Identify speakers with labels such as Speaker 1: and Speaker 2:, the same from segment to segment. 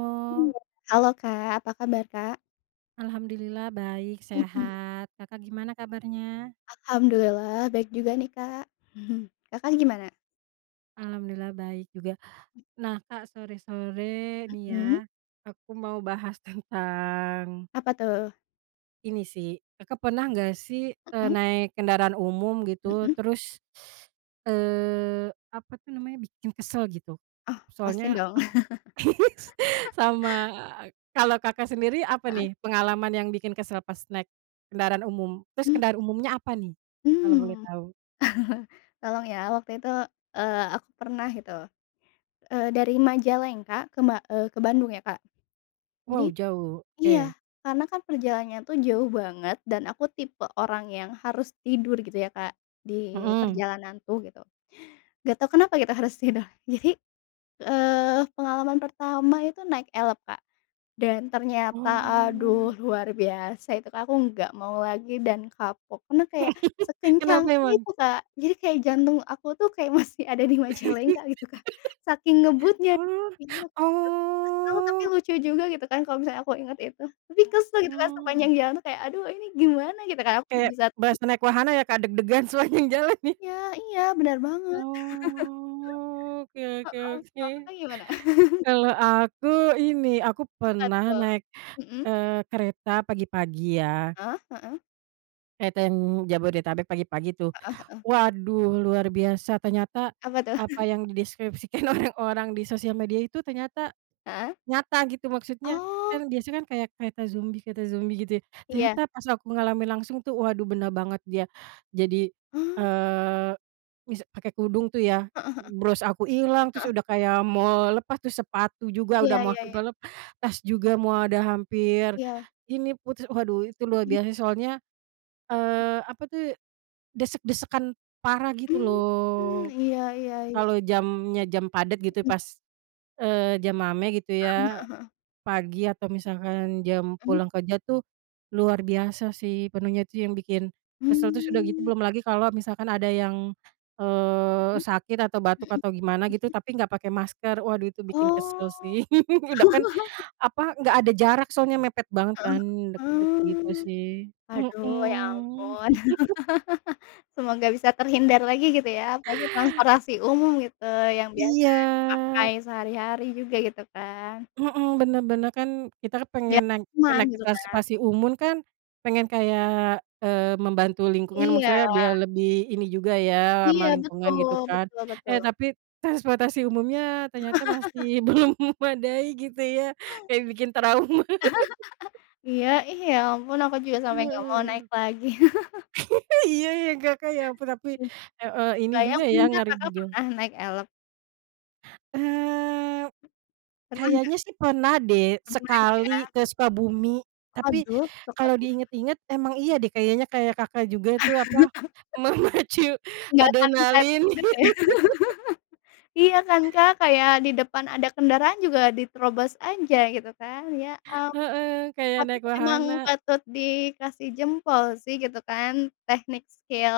Speaker 1: Oh.
Speaker 2: Iya, halo, Kak, apa kabar, Kak?
Speaker 1: Alhamdulillah, baik
Speaker 2: Mhm.
Speaker 1: sehat. Kakak gimana kabarnya?
Speaker 2: Alhamdulillah, baik juga nih, Kak. Kakak gimana?
Speaker 1: Alhamdulillah, baik juga. Nah, Kak, sore-sore nih ya,
Speaker 2: Mhm.
Speaker 1: aku mau bahas tentang
Speaker 2: Apa, tuh?
Speaker 1: ini sih, Kakak pernah nggak sih, eee,
Speaker 2: Mhm.
Speaker 1: naik kendaraan umum, gitu,
Speaker 2: Mhm.
Speaker 1: terus, eee, apa tuh namanya, bikin kesel, gitu?
Speaker 2: Oh, pasti,
Speaker 1: Soalnya
Speaker 2: dong.
Speaker 1: aku sama, kalau Kakak sendiri, apa
Speaker 2: Heeh.
Speaker 1: nih pengalaman yang bikin kesel pas naik kendaraan umum? Terus
Speaker 2: Mmm.
Speaker 1: kendaraan umumnya apa nih,
Speaker 2: Mmm.
Speaker 1: kalau boleh tahu?
Speaker 2: Tolong ya, waktu itu, eee, aku pernah gitu, eee, dari Majalengka kema eee, ke Bandung ya, Kak.
Speaker 1: Wow,
Speaker 2: Jadi
Speaker 1: jauh,
Speaker 2: iya,
Speaker 1: oke.
Speaker 2: karena kan perjalanannya tuh jauh banget dan aku tipe orang yang harus tidur, gitu ya Kak, di
Speaker 1: Mhm.
Speaker 2: perjalanan tuh, gitu. Enggak tahu kenapa kita harus tidur. Jadi, eee, pengalaman pertama itu naik Elf, Kak. Dan ternyata aduh,
Speaker 1: Oh.
Speaker 2: luar biasa itu, Kak, aku enggak mau lagi dan kapok, karena kayak sekencang
Speaker 1: Kenapa emang?
Speaker 2: itu, Kak. Jadi kayak jantung aku tuh kayak masih ada di Majalengka gitu, Kak. Saking ngebutnya,
Speaker 1: Oh,
Speaker 2: [unintelligible] kesel tapi
Speaker 1: oh.
Speaker 2: lucu juga gitu kan, kalau misalnya aku inget itu. Tapi kesel gitu, Kak,
Speaker 1: Mhm.
Speaker 2: sepanjang jalan tuh kayak, "aduh ini gimana?" gitu kayak aku
Speaker 1: Kayak
Speaker 2: di saat
Speaker 1: berasa naik wahana ya, Kak, deg-degan sepanjang jalan, nih.
Speaker 2: Iya iya, benar banget.
Speaker 1: Oh. Oke oke
Speaker 2: Heeh,
Speaker 1: oke.
Speaker 2: kalau Kakak gimana?
Speaker 1: Kalau aku ini aku
Speaker 2: Apa,
Speaker 1: pernah
Speaker 2: tuh?
Speaker 1: naik,
Speaker 2: Mhm.
Speaker 1: eee, kereta pagi-pagi, ya.
Speaker 2: Hah? Heeh.
Speaker 1: Kereta yang Jabodetabek pagi-pagi tuh,
Speaker 2: Heeh heeh.
Speaker 1: waduh luar biasa, ternyata
Speaker 2: Apa tuh?
Speaker 1: apa yang deskripsikan orang-orang di sosial media itu ternyata
Speaker 2: Heeh.
Speaker 1: nyata gitu, maksudnya,
Speaker 2: Oh.
Speaker 1: kan biasanya kan kayak kereta zombie kereta zombie gitu ya.
Speaker 2: Iya.
Speaker 1: Ternyata pas aku ngalamin langsung tuh, waduh benar banget dia, jadi,
Speaker 2: Mmm.
Speaker 1: eee, misa pakai kudung tuh ya,
Speaker 2: Heeh heeh.
Speaker 1: mmm, bros aku ilang, terus
Speaker 2: Heeh.
Speaker 1: udah kayak mau lepas, terus sepatu juga
Speaker 2: Iya
Speaker 1: udah mau
Speaker 2: iya
Speaker 1: sampe
Speaker 2: iya.
Speaker 1: lepas juga, mau ada hampir
Speaker 2: Iya.
Speaker 1: ini, putus. Waduh itu luar
Speaker 2: Mhm.
Speaker 1: biasa soalnya, eee, apa tuh, desek-desekan parah gitu
Speaker 2: Mmm mmm,
Speaker 1: loh.
Speaker 2: iya iya iya.
Speaker 1: Kalau jamnya, jam padet gitu
Speaker 2: Mhm.
Speaker 1: pas, eee, jam mame gitu
Speaker 2: Heeh
Speaker 1: ya.
Speaker 2: heeh heeh.
Speaker 1: Pagi atau misalkan jam
Speaker 2: Mmm.
Speaker 1: pulang kerja tuh, luar biasa sih, penuhnya tuh yang bikin kesel, terus udah gitu,
Speaker 2: Mmm.
Speaker 1: belum lagi kalau misalkan ada yang, eee,
Speaker 2: Mhm,
Speaker 1: sakit atau
Speaker 2: mhm,
Speaker 1: batuk atau gimana gitu,
Speaker 2: mhm.
Speaker 1: tapi nggak pake masker, waduh tuh bikin
Speaker 2: Oh.
Speaker 1: kesel sih. Udah kan apa, nggak ada jarak soalnya, mepet banget
Speaker 2: Heeh,
Speaker 1: kan, deket-deket gitu
Speaker 2: ah.
Speaker 1: sih,
Speaker 2: Aduh, ya
Speaker 1: mhm.
Speaker 2: ampun. Semoga bisa terhindar lagi gitu ya, apalagi transportasi umum gitu, yang biasa
Speaker 1: Iya.
Speaker 2: dipakai sehari-hari juga, gitu kan.
Speaker 1: Mhm, benar benar, kan kita
Speaker 2: Ya,
Speaker 1: pengen naik
Speaker 2: cuman
Speaker 1: naik
Speaker 2: gitu kan.
Speaker 1: transportasi umum kan, pengen kayak, eee, membantu lingkungan,
Speaker 2: Iya.
Speaker 1: maksudnya biar lebih ini juga ya,
Speaker 2: Iya,
Speaker 1: ramah lingkungan
Speaker 2: betul,
Speaker 1: gitu kan.
Speaker 2: betul betul.
Speaker 1: Eh tapi, transportasi umumnya ternyata masih belum memadai gitu ya, kayak bikin trauma.
Speaker 2: Iya, ih ya ampun, aku juga sampe nggak mau naik
Speaker 1: Heeh.
Speaker 2: lagi.
Speaker 1: Iya ya, Kakak ya, perapi
Speaker 2: Iya.
Speaker 1: heeh, ini
Speaker 2: Bayang
Speaker 1: juga ya,
Speaker 2: emangnya
Speaker 1: ngeri
Speaker 2: Kakak
Speaker 1: juga.
Speaker 2: pernah naik Elf?
Speaker 1: Eee,
Speaker 2: Pernah nggak?
Speaker 1: kayaknya sih pernah deh
Speaker 2: Pernah
Speaker 1: sekali
Speaker 2: ya.
Speaker 1: ke Sukabumi. Tapi
Speaker 2: Aduh,
Speaker 1: kalau
Speaker 2: Sukabumi.
Speaker 1: diinget-inget, emang iya deh kayaknya, kayak Kakak juga itu apa, memacu
Speaker 2: Nggak akan bisa
Speaker 1: adrenalin.
Speaker 2: tidurlah ya. Iya kan, Kak, kayak di depan ada kendaraan juga diterobos aja gitu kan, ya ampun.
Speaker 1: Heeh, kayak
Speaker 2: Tapi
Speaker 1: naik
Speaker 2: emang
Speaker 1: wahana.
Speaker 2: patut dikasih jempol sih gitu kan, teknik skill,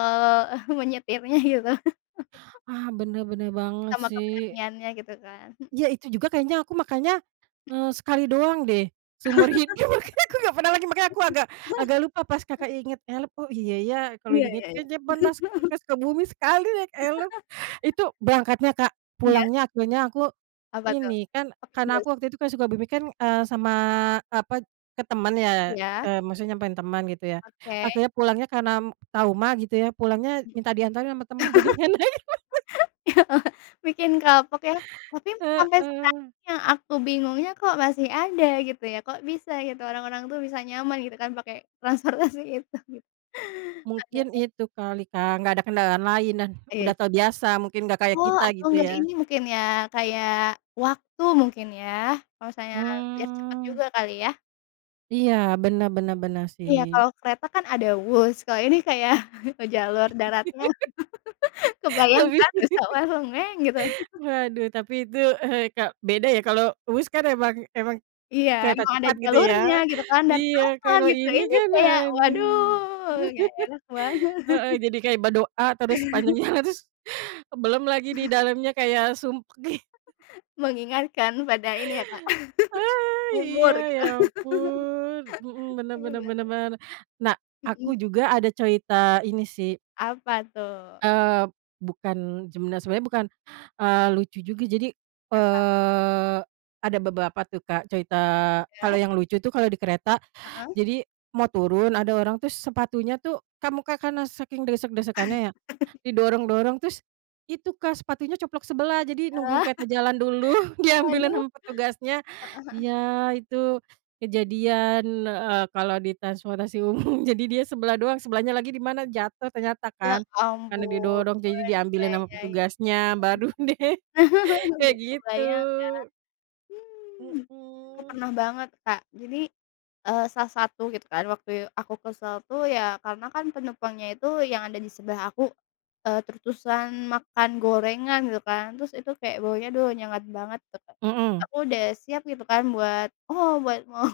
Speaker 2: menyetirnya gitu.
Speaker 1: Ah, bener, bener banget
Speaker 2: Sama
Speaker 1: sih.
Speaker 2: keberaniannya gitu kan, he
Speaker 1: Iya, itu juga kayaknya, aku makanya, eee,
Speaker 2: Mhm.
Speaker 1: sekali doang deh, seumur hidup makanya aku nggak pernah lagi. Makanya aku agak agak lupa pas kakak ingat Elf, oh iya ya, kalau
Speaker 2: Iya
Speaker 1: diinget
Speaker 2: iya iya.
Speaker 1: kayaknya pernah s ke Sukabumi sekali naik Elf, itu berangkatnya, Kak.
Speaker 2: Iya.
Speaker 1: Pulangnya akhirnya aku
Speaker 2: Apa tuh?
Speaker 1: ini kan,
Speaker 2: Pake
Speaker 1: karena
Speaker 2: bus.
Speaker 1: aku waktu itu kan Sukabumi kan, eee, sama apa, ke temen ya,
Speaker 2: Iya.
Speaker 1: eee, maksudnya nyamperin temen gitu ya.
Speaker 2: Oke.
Speaker 1: Akhirnya, pulangnya karena, mmm, trauma gitu ya, pulangnya minta diantarin sama temen jadi nggak naik
Speaker 2: Mhm. Bikin kapok ya, tapi sampai sekarang
Speaker 1: Heeh.
Speaker 2: yang aku bingungnya, kok masih ada gitu ya? Kok bisa gitu, orang-orang tuh bisa nyaman gitu kan pakai transportasi itu gitu.
Speaker 1: Mungkin
Speaker 2: Padahal
Speaker 1: itu kali, Kak, nggak ada kendaraan lain dan
Speaker 2: Iya.
Speaker 1: udah terbiasa, mungkin nggak kayak
Speaker 2: Oh,
Speaker 1: kita
Speaker 2: atau
Speaker 1: gitu
Speaker 2: nggak,
Speaker 1: ya.
Speaker 2: ini mungkin ya, kayak waktu mungkin ya. Kalau misalnya, biar cepet
Speaker 1: Mmm.
Speaker 2: juga kali ya.
Speaker 1: Iya bener bener bener
Speaker 2: Iya
Speaker 1: sih.
Speaker 2: kalau kereta kan ada Whoosh, kalau ini kayak jalur daratnya kebayang
Speaker 1: Tapi
Speaker 2: kan bisa bareng ngeng gitu.
Speaker 1: Waduh tapi itu, beda ya kalau Whoosh kan emang emang,
Speaker 2: Iya,
Speaker 1: kereta
Speaker 2: emang ada
Speaker 1: cepat gitu ya,
Speaker 2: jalurnya gitu kan dan
Speaker 1: iya
Speaker 2: aman
Speaker 1: kalau
Speaker 2: gitu,
Speaker 1: ini
Speaker 2: ini
Speaker 1: kan
Speaker 2: kayak
Speaker 1: aduh,
Speaker 2: waduh gak enak banget.
Speaker 1: heeh, jadi kayak berdoa terus sepanjang jalan terus belum lagi di dalamnya kayak sumpek, ih.
Speaker 2: Mengingatkan pada ini ya Kak
Speaker 1: Ah, iya
Speaker 2: umur gitu.
Speaker 1: ya ampun, mhm, bener
Speaker 2: Iya
Speaker 1: bener
Speaker 2: bener.
Speaker 1: bener bener. Nah aku
Speaker 2: Mhm.
Speaker 1: juga ada cerita ini sih.
Speaker 2: Apa tuh?
Speaker 1: Eee, bukan sebener sebenernya bukan, eee, lucu juga jadi,
Speaker 2: Kenapa?
Speaker 1: eee, ada beberapa tuh Kak cerita kalau
Speaker 2: Ya.
Speaker 1: yang lucu tuh kalau di kereta
Speaker 2: Heeh.
Speaker 1: jadi mau turun ada orang terus sepatunya tuh kan mungkin karena saking desek-desekannya ya, didorong-dorong terus, itu Kak sepatunya coplok sebelah jadi nungguin
Speaker 2: Ah.
Speaker 1: kereta jalan dulu diambilin
Speaker 2: Waduh,
Speaker 1: sama petugasnya,
Speaker 2: heeh heeh.
Speaker 1: ya itu
Speaker 2: Mhm.
Speaker 1: kejadian, eee, kalau di transportasi umum jadi dia sebelah doang sebelahnya lagi di mana jatuh ternyata
Speaker 2: Ya
Speaker 1: kan karena
Speaker 2: ampun
Speaker 1: didorong, jadi
Speaker 2: ya
Speaker 1: diambilin ama
Speaker 2: ya ya ya.
Speaker 1: petugasnya baru
Speaker 2: [unintelligible]
Speaker 1: deh kayak
Speaker 2: Nggak
Speaker 1: gitu.
Speaker 2: kebayang ya, mmm, aku
Speaker 1: Mhm.
Speaker 2: pernah banget Kak jadi, eee, salah satu gitu kan waktu aku kesel tu ya karena kan penumpangnya itu yang ada di sebelah aku, eee, terus-terusan makan gorengan gitu kan, terus itu kayak baunya duh nyengat banget tuh Kak,
Speaker 1: Mhm.
Speaker 2: aku udah siap gitu kan buat oh buat mau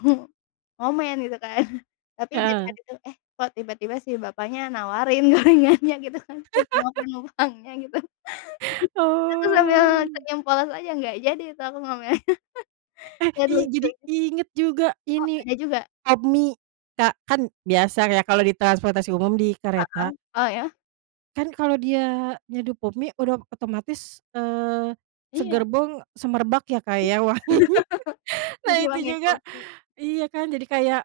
Speaker 2: ngomen gitu kan tapi dari
Speaker 1: Heeh.
Speaker 2: hati itu, eh, kok tiba-tiba si bapaknya nawarin gorengannya gitu kan ke semua penumpangnya gitu, terus aku sambil
Speaker 1: Oh.
Speaker 2: senyum polos aja enggak jadi itu aku ngomennya
Speaker 1: Eh,
Speaker 2: dan
Speaker 1: iya jadi
Speaker 2: lucunya
Speaker 1: inget juga
Speaker 2: Oh
Speaker 1: ini,
Speaker 2: ada juga.
Speaker 1: Pop Mie Kak kan biasa ya kalau di transportasi umum di
Speaker 2: Heeh,
Speaker 1: kereta,
Speaker 2: oh ya?
Speaker 1: kan kalau dia nyeduh Pop Mie udah otomatis, eee,
Speaker 2: Iya.
Speaker 1: segerbong semerbak ya Kak ya wanginya, nah
Speaker 2: Jadi
Speaker 1: itu
Speaker 2: wangi Pop
Speaker 1: juga
Speaker 2: Mie.
Speaker 1: iya kan? Jadi kayak,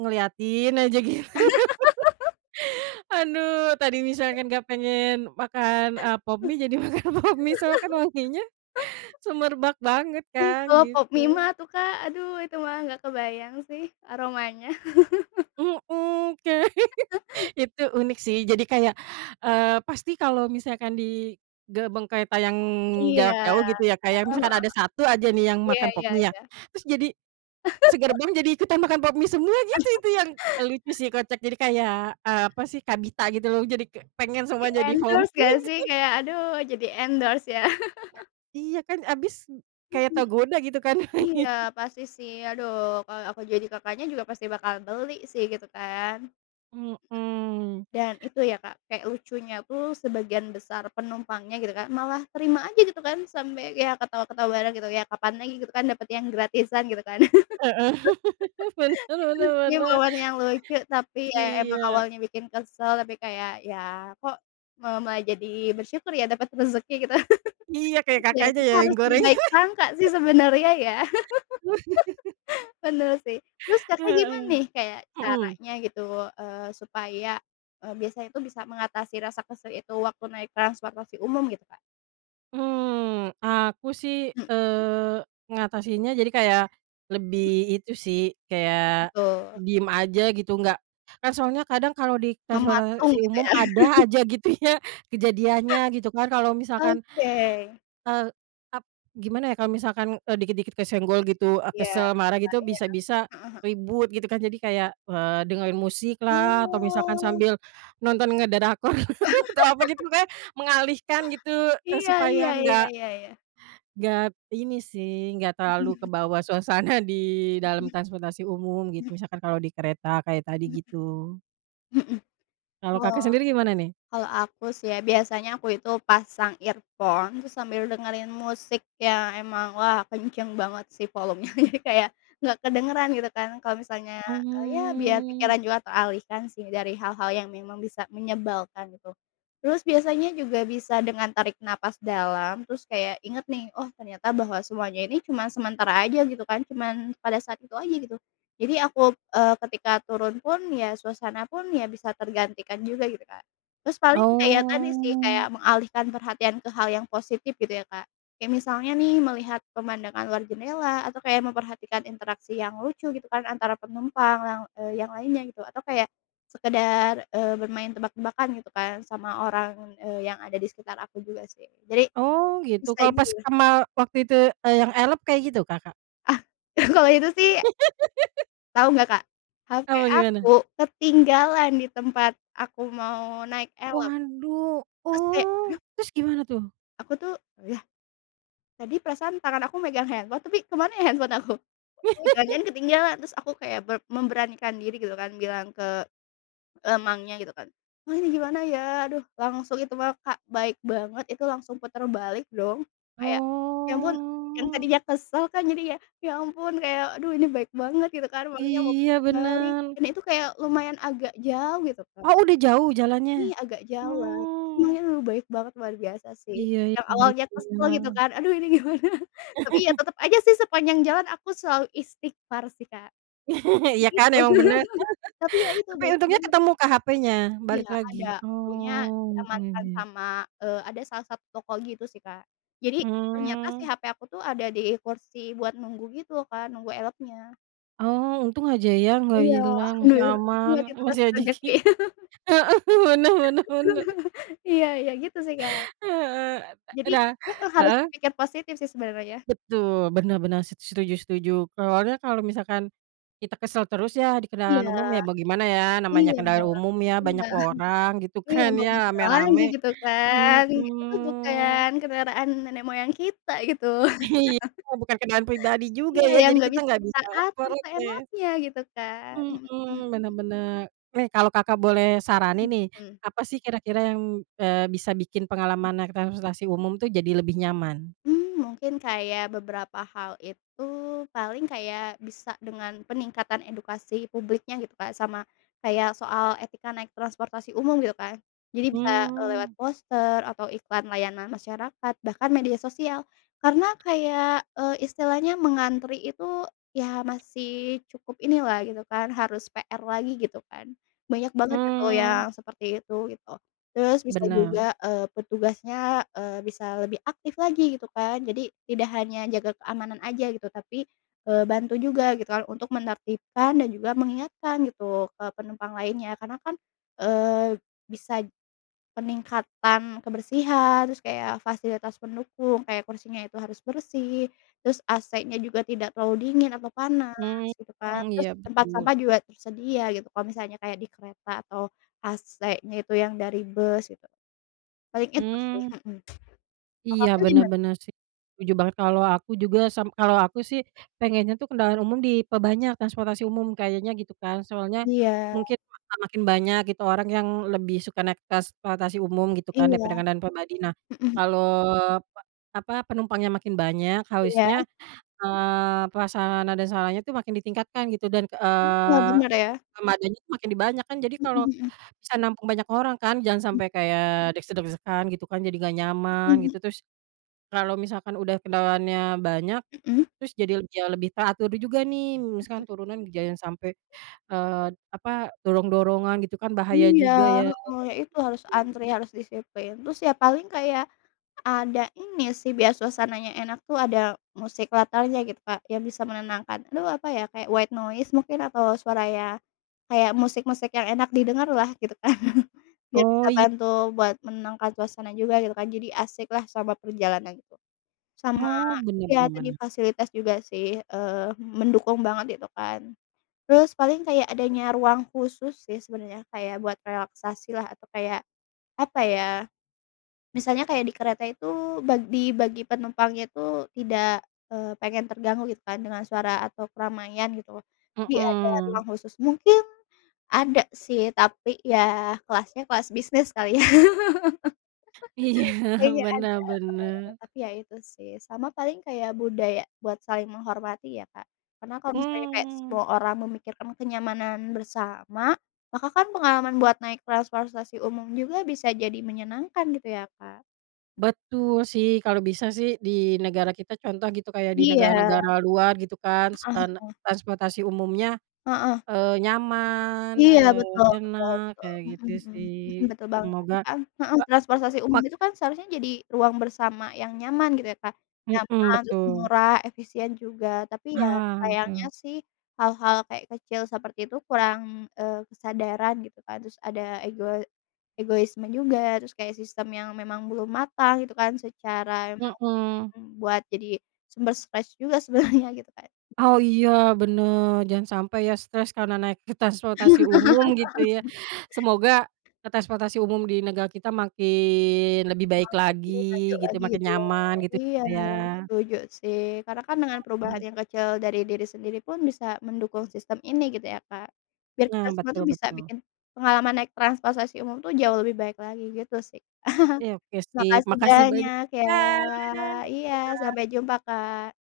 Speaker 1: ngeliatin aja gitu. Aduh tadi misalkan nggak pengen makan, eee, Pop Mie jadi makan Pop Mie soalnya kan wanginya semerbak banget
Speaker 2: Ih,
Speaker 1: kan
Speaker 2: kalau Pop Mie
Speaker 1: gitu.
Speaker 2: mah atuh Kak, aduh itu mah enggak kebayang sih aromanya.
Speaker 1: Mhm, kayak itu unik sih jadi kayak, eee, pasti kalau misalkan di gerbong kereta yang
Speaker 2: Iya,
Speaker 1: jarak
Speaker 2: heeh
Speaker 1: jauh gitu ya Kak ya, misalkan
Speaker 2: heeh,
Speaker 1: ada 1 aja nih yang
Speaker 2: iya
Speaker 1: makan Pop
Speaker 2: iya
Speaker 1: Mie ya,
Speaker 2: iya.
Speaker 1: terus jadi segerbong jadi ikutan makan Pop Mie semua gitu itu yang lucu sih, kocak. Jadi kayak, apa sih, kabita gitu loh, jadi k pengen semua, jadi Pop
Speaker 2: Di-endorse
Speaker 1: Mie.
Speaker 2: gak sih, kayak aduh jadi endorse ya.
Speaker 1: Iya kan abis, kayak
Speaker 2: Mhm.
Speaker 1: tergoda gitu kan.
Speaker 2: Iya pasti sih, aduh kalau aku jadi Kakaknya juga pasti bakal beli sih gitu kan.
Speaker 1: Mhm.
Speaker 2: Dan itu ya Kak, kayak lucunya tuh sebagian besar penumpangnya gitu Kak malah terima aja gitu kan, sampai ya ketawa-ketawa bareng gitu, ya kapan lagi gitu kan dapat yang gratisan gitu kan,
Speaker 1: Heeh, bener
Speaker 2: gitu
Speaker 1: bener
Speaker 2: sih
Speaker 1: bener.
Speaker 2: momen yang lucu, tapi ya emang
Speaker 1: Iya.
Speaker 2: awalnya bikin kesal tapi kayak ya kok, malah mulai jadi bersyukur ya dapat rezeki gitu
Speaker 1: Iya kayak
Speaker 2: ya,
Speaker 1: Kakaknya
Speaker 2: kita
Speaker 1: ya yang
Speaker 2: harus
Speaker 1: gorengan.
Speaker 2: berbaik sangka sih sebenarnya, ya bener sih. Terus, Kakak gimana
Speaker 1: Heeh,
Speaker 2: nih kayak
Speaker 1: mhm.
Speaker 2: caranya gitu, eee, supaya, eee, biasanya itu bisa mengatasi rasa kesel itu waktu naik transportasi umum gitu Kak?
Speaker 1: Hmm, aku sih,
Speaker 2: Mmm.
Speaker 1: eee, ngatasinnya jadi kayak lebih itu sih,
Speaker 2: Apa
Speaker 1: kayak
Speaker 2: tuh?
Speaker 1: diem aja gitu nggak kan soalnya kadang kalau di
Speaker 2: Mematung
Speaker 1: transportasi
Speaker 2: gitu,
Speaker 1: umum
Speaker 2: ya.
Speaker 1: ada aja gitu ya, kejadiannya, gitu kan. Kalau misalkan
Speaker 2: Oke.
Speaker 1: eee, ap gimana ya, kalau misalkan, eee, dikit-dikit kesenggol gitu, eee,
Speaker 2: Iya
Speaker 1: kesel
Speaker 2: iya
Speaker 1: marah gitu
Speaker 2: iya,
Speaker 1: bisa-bisa
Speaker 2: heeh heeh.
Speaker 1: ribut gitu kan, jadi kayak, eee, dengerin musiklah, atau misalkan
Speaker 2: Oh.
Speaker 1: sambil nonton ngedrakor atau apa gitu pokoknya mengalihkan gitu, eee,
Speaker 2: Iya iya
Speaker 1: supaya
Speaker 2: iya
Speaker 1: nggak
Speaker 2: iya iya.
Speaker 1: nggak ini sih, nggak
Speaker 2: Mhm
Speaker 1: terlalu
Speaker 2: mhm.
Speaker 1: kebawa suasana di dalam
Speaker 2: Mhm,
Speaker 1: transportasi umum,
Speaker 2: mhm.
Speaker 1: gitu. Misalkan kalau di kereta kayak tadi,
Speaker 2: Mhm,
Speaker 1: gitu.
Speaker 2: mhm.
Speaker 1: Kalau
Speaker 2: Oh.
Speaker 1: Kakak sendiri gimana, nih?
Speaker 2: Kalau aku sih ya, biasanya aku itu pasang earphone, terus sambil dengerin musik yang emang wah, kenceng banget sih, volumenya. Jadi kayak enggak kedengeran, gitu kan. Kalau misalnya, eee, ya biar
Speaker 1: Hmm.
Speaker 2: pikiran juga teralihkan sih, dari hal-hal yang memang bisa menyebalkan, gitu. Terus biasanya juga bisa dengan tarik napas dalam, terus kayak inget nih, "Oh, ternyata bahwa semuanya ini cuma sementara aja", gitu kan. Cuman pada saat itu aja, gitu. Jadi aku, eee, ketika turun pun, ya suasana pun ya bisa tergantikan juga gitu, Kak. Terus paling kayak tadi sih, kayak
Speaker 1: Oh.
Speaker 2: mengalihkan perhatian ke hal yang positif gitu ya Kak. Kayak misalnya nih, melihat pemandangan luar jendela atau kayak memperhatikan interaksi yang lucu, gitu kan, antara penumpang yang, eee, yang lainnya, gitu. Atau kayak sekedar, eee, bermain tebak-tebakan gitu kan sama orang, eee, yang ada di sekitar aku juga, sih. Jadi
Speaker 1: Oh, gitu.
Speaker 2: bisa
Speaker 1: Kalau pas
Speaker 2: [unintelligible]
Speaker 1: kamal waktu itu, eee, yang Elf kayak gitu, Kakak?
Speaker 2: Ah, kalau itu sih tahu enggak Kak? HP
Speaker 1: Apa
Speaker 2: aku,
Speaker 1: gimana?
Speaker 2: ketinggalan di tempat aku mau naik Elf.
Speaker 1: Waduh,
Speaker 2: Terus kayak,
Speaker 1: oh,
Speaker 2: duh
Speaker 1: terus gimana tuh?
Speaker 2: Aku tuh, yah tadi perasaan tangan aku megang handphone, tapi kemana ya handphone aku? Oh, jangan-jangan ketinggalan, terus aku kayak ber memberanikan diri gitu kan, bilang ke, eee, mangnya gitu kan, "Mang ini gimana ya?" Aduh, langsung itu mah, Kak, baik banget, itu langsung putar balik dong. Kayak, ya ampun, yang
Speaker 1: Oh.
Speaker 2: tadinya kesel kan jadi ya, ya ampun kayak aduh ini baik banget gitu kan, mangnya mau
Speaker 1: Iya,
Speaker 2: puter balik.
Speaker 1: bener.
Speaker 2: Dan itu kayak lumayan agak jauh gitu kan.
Speaker 1: Oh, udah jauh jalannya?
Speaker 2: Iya, agak jauhan.
Speaker 1: Oh.
Speaker 2: [unintelligible] baik banget, luar biasa sih.
Speaker 1: Iya iya,
Speaker 2: Yang
Speaker 1: bener
Speaker 2: awalnya kesel, gitu
Speaker 1: bener.
Speaker 2: kan. Aduh ini gimana? Tapi iya tetep aja sih sepanjang jalan aku selalu istighfar sih, Kak.
Speaker 1: Iya kan,
Speaker 2: [unintelligible]
Speaker 1: emang bener.
Speaker 2: Tapi ya itu
Speaker 1: Tapi
Speaker 2: baik
Speaker 1: untungnya
Speaker 2: banget.
Speaker 1: ketemu Kak, HP-nya? Balik
Speaker 2: Iya ada,
Speaker 1: lagi?
Speaker 2: untungnya
Speaker 1: Oh, untung
Speaker 2: diamankan
Speaker 1: aja.
Speaker 2: sama, eee, ada salah satu toko gitu sih, Kak. Jadi ternyata si
Speaker 1: Hmm.
Speaker 2: HP aku tuh ada di kursi buat nunggu gitu kan, nunggu Elf-nya.
Speaker 1: Oh, untung aja ya nggak
Speaker 2: Iya,
Speaker 1: hilang masih
Speaker 2: alhamdulillah, untung
Speaker 1: aman,
Speaker 2: aja itu
Speaker 1: masih
Speaker 2: masih terasa
Speaker 1: rezeki
Speaker 2: rejeki.
Speaker 1: heeh, bener bener bener.
Speaker 2: Iya iya, gitu sih, Kak.
Speaker 1: Heeh, e e
Speaker 2: Jadi
Speaker 1: dah
Speaker 2: heeh, harus
Speaker 1: heeh?
Speaker 2: berpikir positif sih sebenarnya.
Speaker 1: Betul, bener bener, s setuju setuju. Soalnya kalau misalkan kita kesel terus ya di kendaraan
Speaker 2: Iya,
Speaker 1: umum ya bagaimana ya, namanya
Speaker 2: iya,
Speaker 1: kendaraan umum ya, banyak
Speaker 2: bener,
Speaker 1: orang gitu
Speaker 2: iya,
Speaker 1: kan
Speaker 2: mau
Speaker 1: ya,
Speaker 2: gimana lagi
Speaker 1: rame-rame.
Speaker 2: gitu kan. Kayak itu
Speaker 1: Hmm.
Speaker 2: bukan kendaraan nenek moyang kita, gitu.
Speaker 1: Iya, bukan kendaraan pribadi juga
Speaker 2: Iya,
Speaker 1: ya,
Speaker 2: yang
Speaker 1: jadi
Speaker 2: nggak
Speaker 1: kita
Speaker 2: bisa
Speaker 1: nggak
Speaker 2: kita
Speaker 1: bisa
Speaker 2: atur
Speaker 1: protes.
Speaker 2: seenaknya gitu kan, mhm mhm.
Speaker 1: Mhm, bener bener. Eh, kalau Kakak boleh saranin nih,
Speaker 2: Hmm.
Speaker 1: apa sih kira-kira yang, eee, bisa bikin pengalaman naik transportasi umum tuh jadi lebih nyaman?
Speaker 2: Mmm, mungkin kayak beberapa hal itu, paling kayak bisa dengan peningkatan edukasi publiknya gitu Kak, sama kayak soal etika naik transportasi umum, gitu kan. Jadi bisa, eee, lewat
Speaker 1: Mmm.
Speaker 2: poster atau iklan layanan masyarakat, bahkan media sosial. Karena kayak, eee, istilahnya mengantri itu, ya masih cukup inilah gitu kan, harus PR lagi gitu kan, banyak banget itu
Speaker 1: Mmm.
Speaker 2: yang seperti itu, gitu. Terus bisa
Speaker 1: Bener.
Speaker 2: juga, eee, petugasnya, eee, bisa lebih aktif lagi, gitu kan. Jadi tidak hanya jaga keamanan aja gitu, tapi, eee, bantu juga gitu kan, untuk menertibkan dan juga mengingatkan gitu ke penumpang lainnya. Karena kan, eee, bisa peningkatan kebersihan, terus kayak fasilitas pendukung, kayak kursinya itu harus bersih, terus AC-nya juga tidak terlalu dingin atau panas,
Speaker 1: Mmm,
Speaker 2: gitu kan.
Speaker 1: mmm,
Speaker 2: Terus
Speaker 1: iya
Speaker 2: tempat
Speaker 1: betul.
Speaker 2: sampah juga tersedia gitu, kalau misalnya kayak di kereta atau AC-nya itu yang dari bus gitu. Paling itu sih,
Speaker 1: Mmm.
Speaker 2: mhm. Kalau
Speaker 1: Iya,
Speaker 2: Kakak
Speaker 1: bener
Speaker 2: gimana?
Speaker 1: bener sih, setuju banget. Kalau aku juga sam kalau aku sih pengennya tuh kendaraan umum diperbanyak, transportasi umum kayaknya gitu kan. Soalnya
Speaker 2: Iya.
Speaker 1: mungkin akan makin banyak gitu orang yang lebih suka naik transportasi umum gitu kan,
Speaker 2: Iya.
Speaker 1: daripada kendaraan pribadi. Nah,
Speaker 2: Mhm.
Speaker 1: kalau pe apa, penumpangnya makin banyak,
Speaker 2: Iya.
Speaker 1: harusnya, eee, prasarana dan sarannya tuh makin ditingkatkan gitu dan,
Speaker 2: Iya,
Speaker 1: eee,
Speaker 2: bener, ya.
Speaker 1: armadanya tuh makin di banyak, kan jadi
Speaker 2: Mhm
Speaker 1: kalau
Speaker 2: mhm.
Speaker 1: bisa nampung banyak orang kan, jangan
Speaker 2: Mhm.
Speaker 1: sampai kayak desak-desakan gitu kan, jadi nggak nyaman,
Speaker 2: Mhm.
Speaker 1: gitu. Terus, kalau misalkan udah kendaraannya banyak,
Speaker 2: Mhm.
Speaker 1: terus jadi le jauh lebih teratur juga, nih.
Speaker 2: Heeh.
Speaker 1: Misalkan turunan jangan sampai, eee, apa, dorong-dorongan gitu kan, bahaya
Speaker 2: Iya,
Speaker 1: juga, ya.
Speaker 2: heeh, ya itu harus antri,
Speaker 1: [unintelligible]
Speaker 2: harus disiplin. Terus ya, paling kayak ada ini sih biar suasananya enak tuh ada musik latarnya gitu, Kak, yang bisa menenangkan. Aduh, apa ya, kayak white noise mungkin atau suara ya, kayak musik-musik yang enak didengarlah, gitu kan. Biar bisa
Speaker 1: Oh, iy
Speaker 2: bantu buat menangkan suasana juga gitu kan, jadi asiklah sama perjalanan, gitu. Sama
Speaker 1: Oh, bener
Speaker 2: ya
Speaker 1: bener
Speaker 2: tadi
Speaker 1: bener.
Speaker 2: fasilitas juga sih, eee, mendukung banget gitu kan. Terus paling kayak adanya ruang khusus sih sebenarnya, kayak buat relaksasilah, atau kayak apa ya, misalnya kayak di kereta itu bag dibagi penumpangnya tuh tidak, eee, pengen terganggu, gitu kan, dengan suara atau keramaian gitu, jadi ada ruang
Speaker 1: Mhm.
Speaker 2: khusus. Mungkin ada sih, tapi ya kelasnya kelas bisnis kali ya.
Speaker 1: Iya,
Speaker 2: Kayaknya ada,
Speaker 1: bener
Speaker 2: eee,
Speaker 1: bener.
Speaker 2: tapi ya itu sih. Sama paling kayak budaya buat saling menghormati ya, Kak. Karena kalau misalnya kayak
Speaker 1: Mmm.
Speaker 2: semua orang memikirkan kenyamanan bersama, maka kan pengalaman buat naik transportasi umum juga bisa jadi menyenangkan gitu ya, Kak.
Speaker 1: Betul, sih. Kalau bisa sih di negara kita contoh gitu, kayak di
Speaker 2: Iya.
Speaker 1: negara-negara luar gitu kan, s
Speaker 2: Heeh
Speaker 1: e ne
Speaker 2: heeh.
Speaker 1: transportasi umumnya,
Speaker 2: Heeh.
Speaker 1: eee, nyaman,
Speaker 2: Iya,
Speaker 1: eee,
Speaker 2: betul betul
Speaker 1: enak
Speaker 2: betul.
Speaker 1: kayak
Speaker 2: Mhm
Speaker 1: gitu,
Speaker 2: mhm
Speaker 1: sih.
Speaker 2: mhm, betul banget. Tapi
Speaker 1: Semoga,
Speaker 2: kan
Speaker 1: e
Speaker 2: heeh, transportasi
Speaker 1: ma
Speaker 2: umum itu kan seharusnya jadi ruang bersama yang nyaman, gitu ya, Kak,
Speaker 1: Mhm,
Speaker 2: nyaman, terus
Speaker 1: betul.
Speaker 2: murah, efisien juga. Tapi ya,
Speaker 1: Ah,
Speaker 2: sayangnya
Speaker 1: betul.
Speaker 2: sih, hal-hal kayak kecil seperti itu kurang, eee, kesadaran gitu kan. Terus ada ego egoisme juga, terus kayak sistem yang memang belum matang, gitu kan secara [unintelligible]
Speaker 1: Mhm.
Speaker 2: buat jadi sumber stres juga sebenarnya, gitu kan.
Speaker 1: Oh, iya, bener. Jangan sampai ya stres karena naik transportasi umum gitu ya. Semoga, transportasi umum di negara kita makin
Speaker 2: Terkenal
Speaker 1: lebih baik lagi
Speaker 2: lebih maju
Speaker 1: gitu,
Speaker 2: lagi,
Speaker 1: makin
Speaker 2: gitu.
Speaker 1: nyaman
Speaker 2: Iya,
Speaker 1: gitulah ya.
Speaker 2: setuju sih. Karena kan dengan perubahan
Speaker 1: Hmm.
Speaker 2: yang kecil dari diri sendiri pun bisa mendukung sistem ini gitu ya, Kak. Biar kita
Speaker 1: Nah,
Speaker 2: semua
Speaker 1: betul
Speaker 2: tuh bisa
Speaker 1: betul.
Speaker 2: bikin pengalaman naik transportasi umum tuh jauh lebih baik lagi, gitu sih.
Speaker 1: Iya, oke sip.
Speaker 2: Makasih
Speaker 1: Makasih banyak.
Speaker 2: banyak, ya.
Speaker 1: Dah, dadah!
Speaker 2: Iya, sampai jumpa, Kak.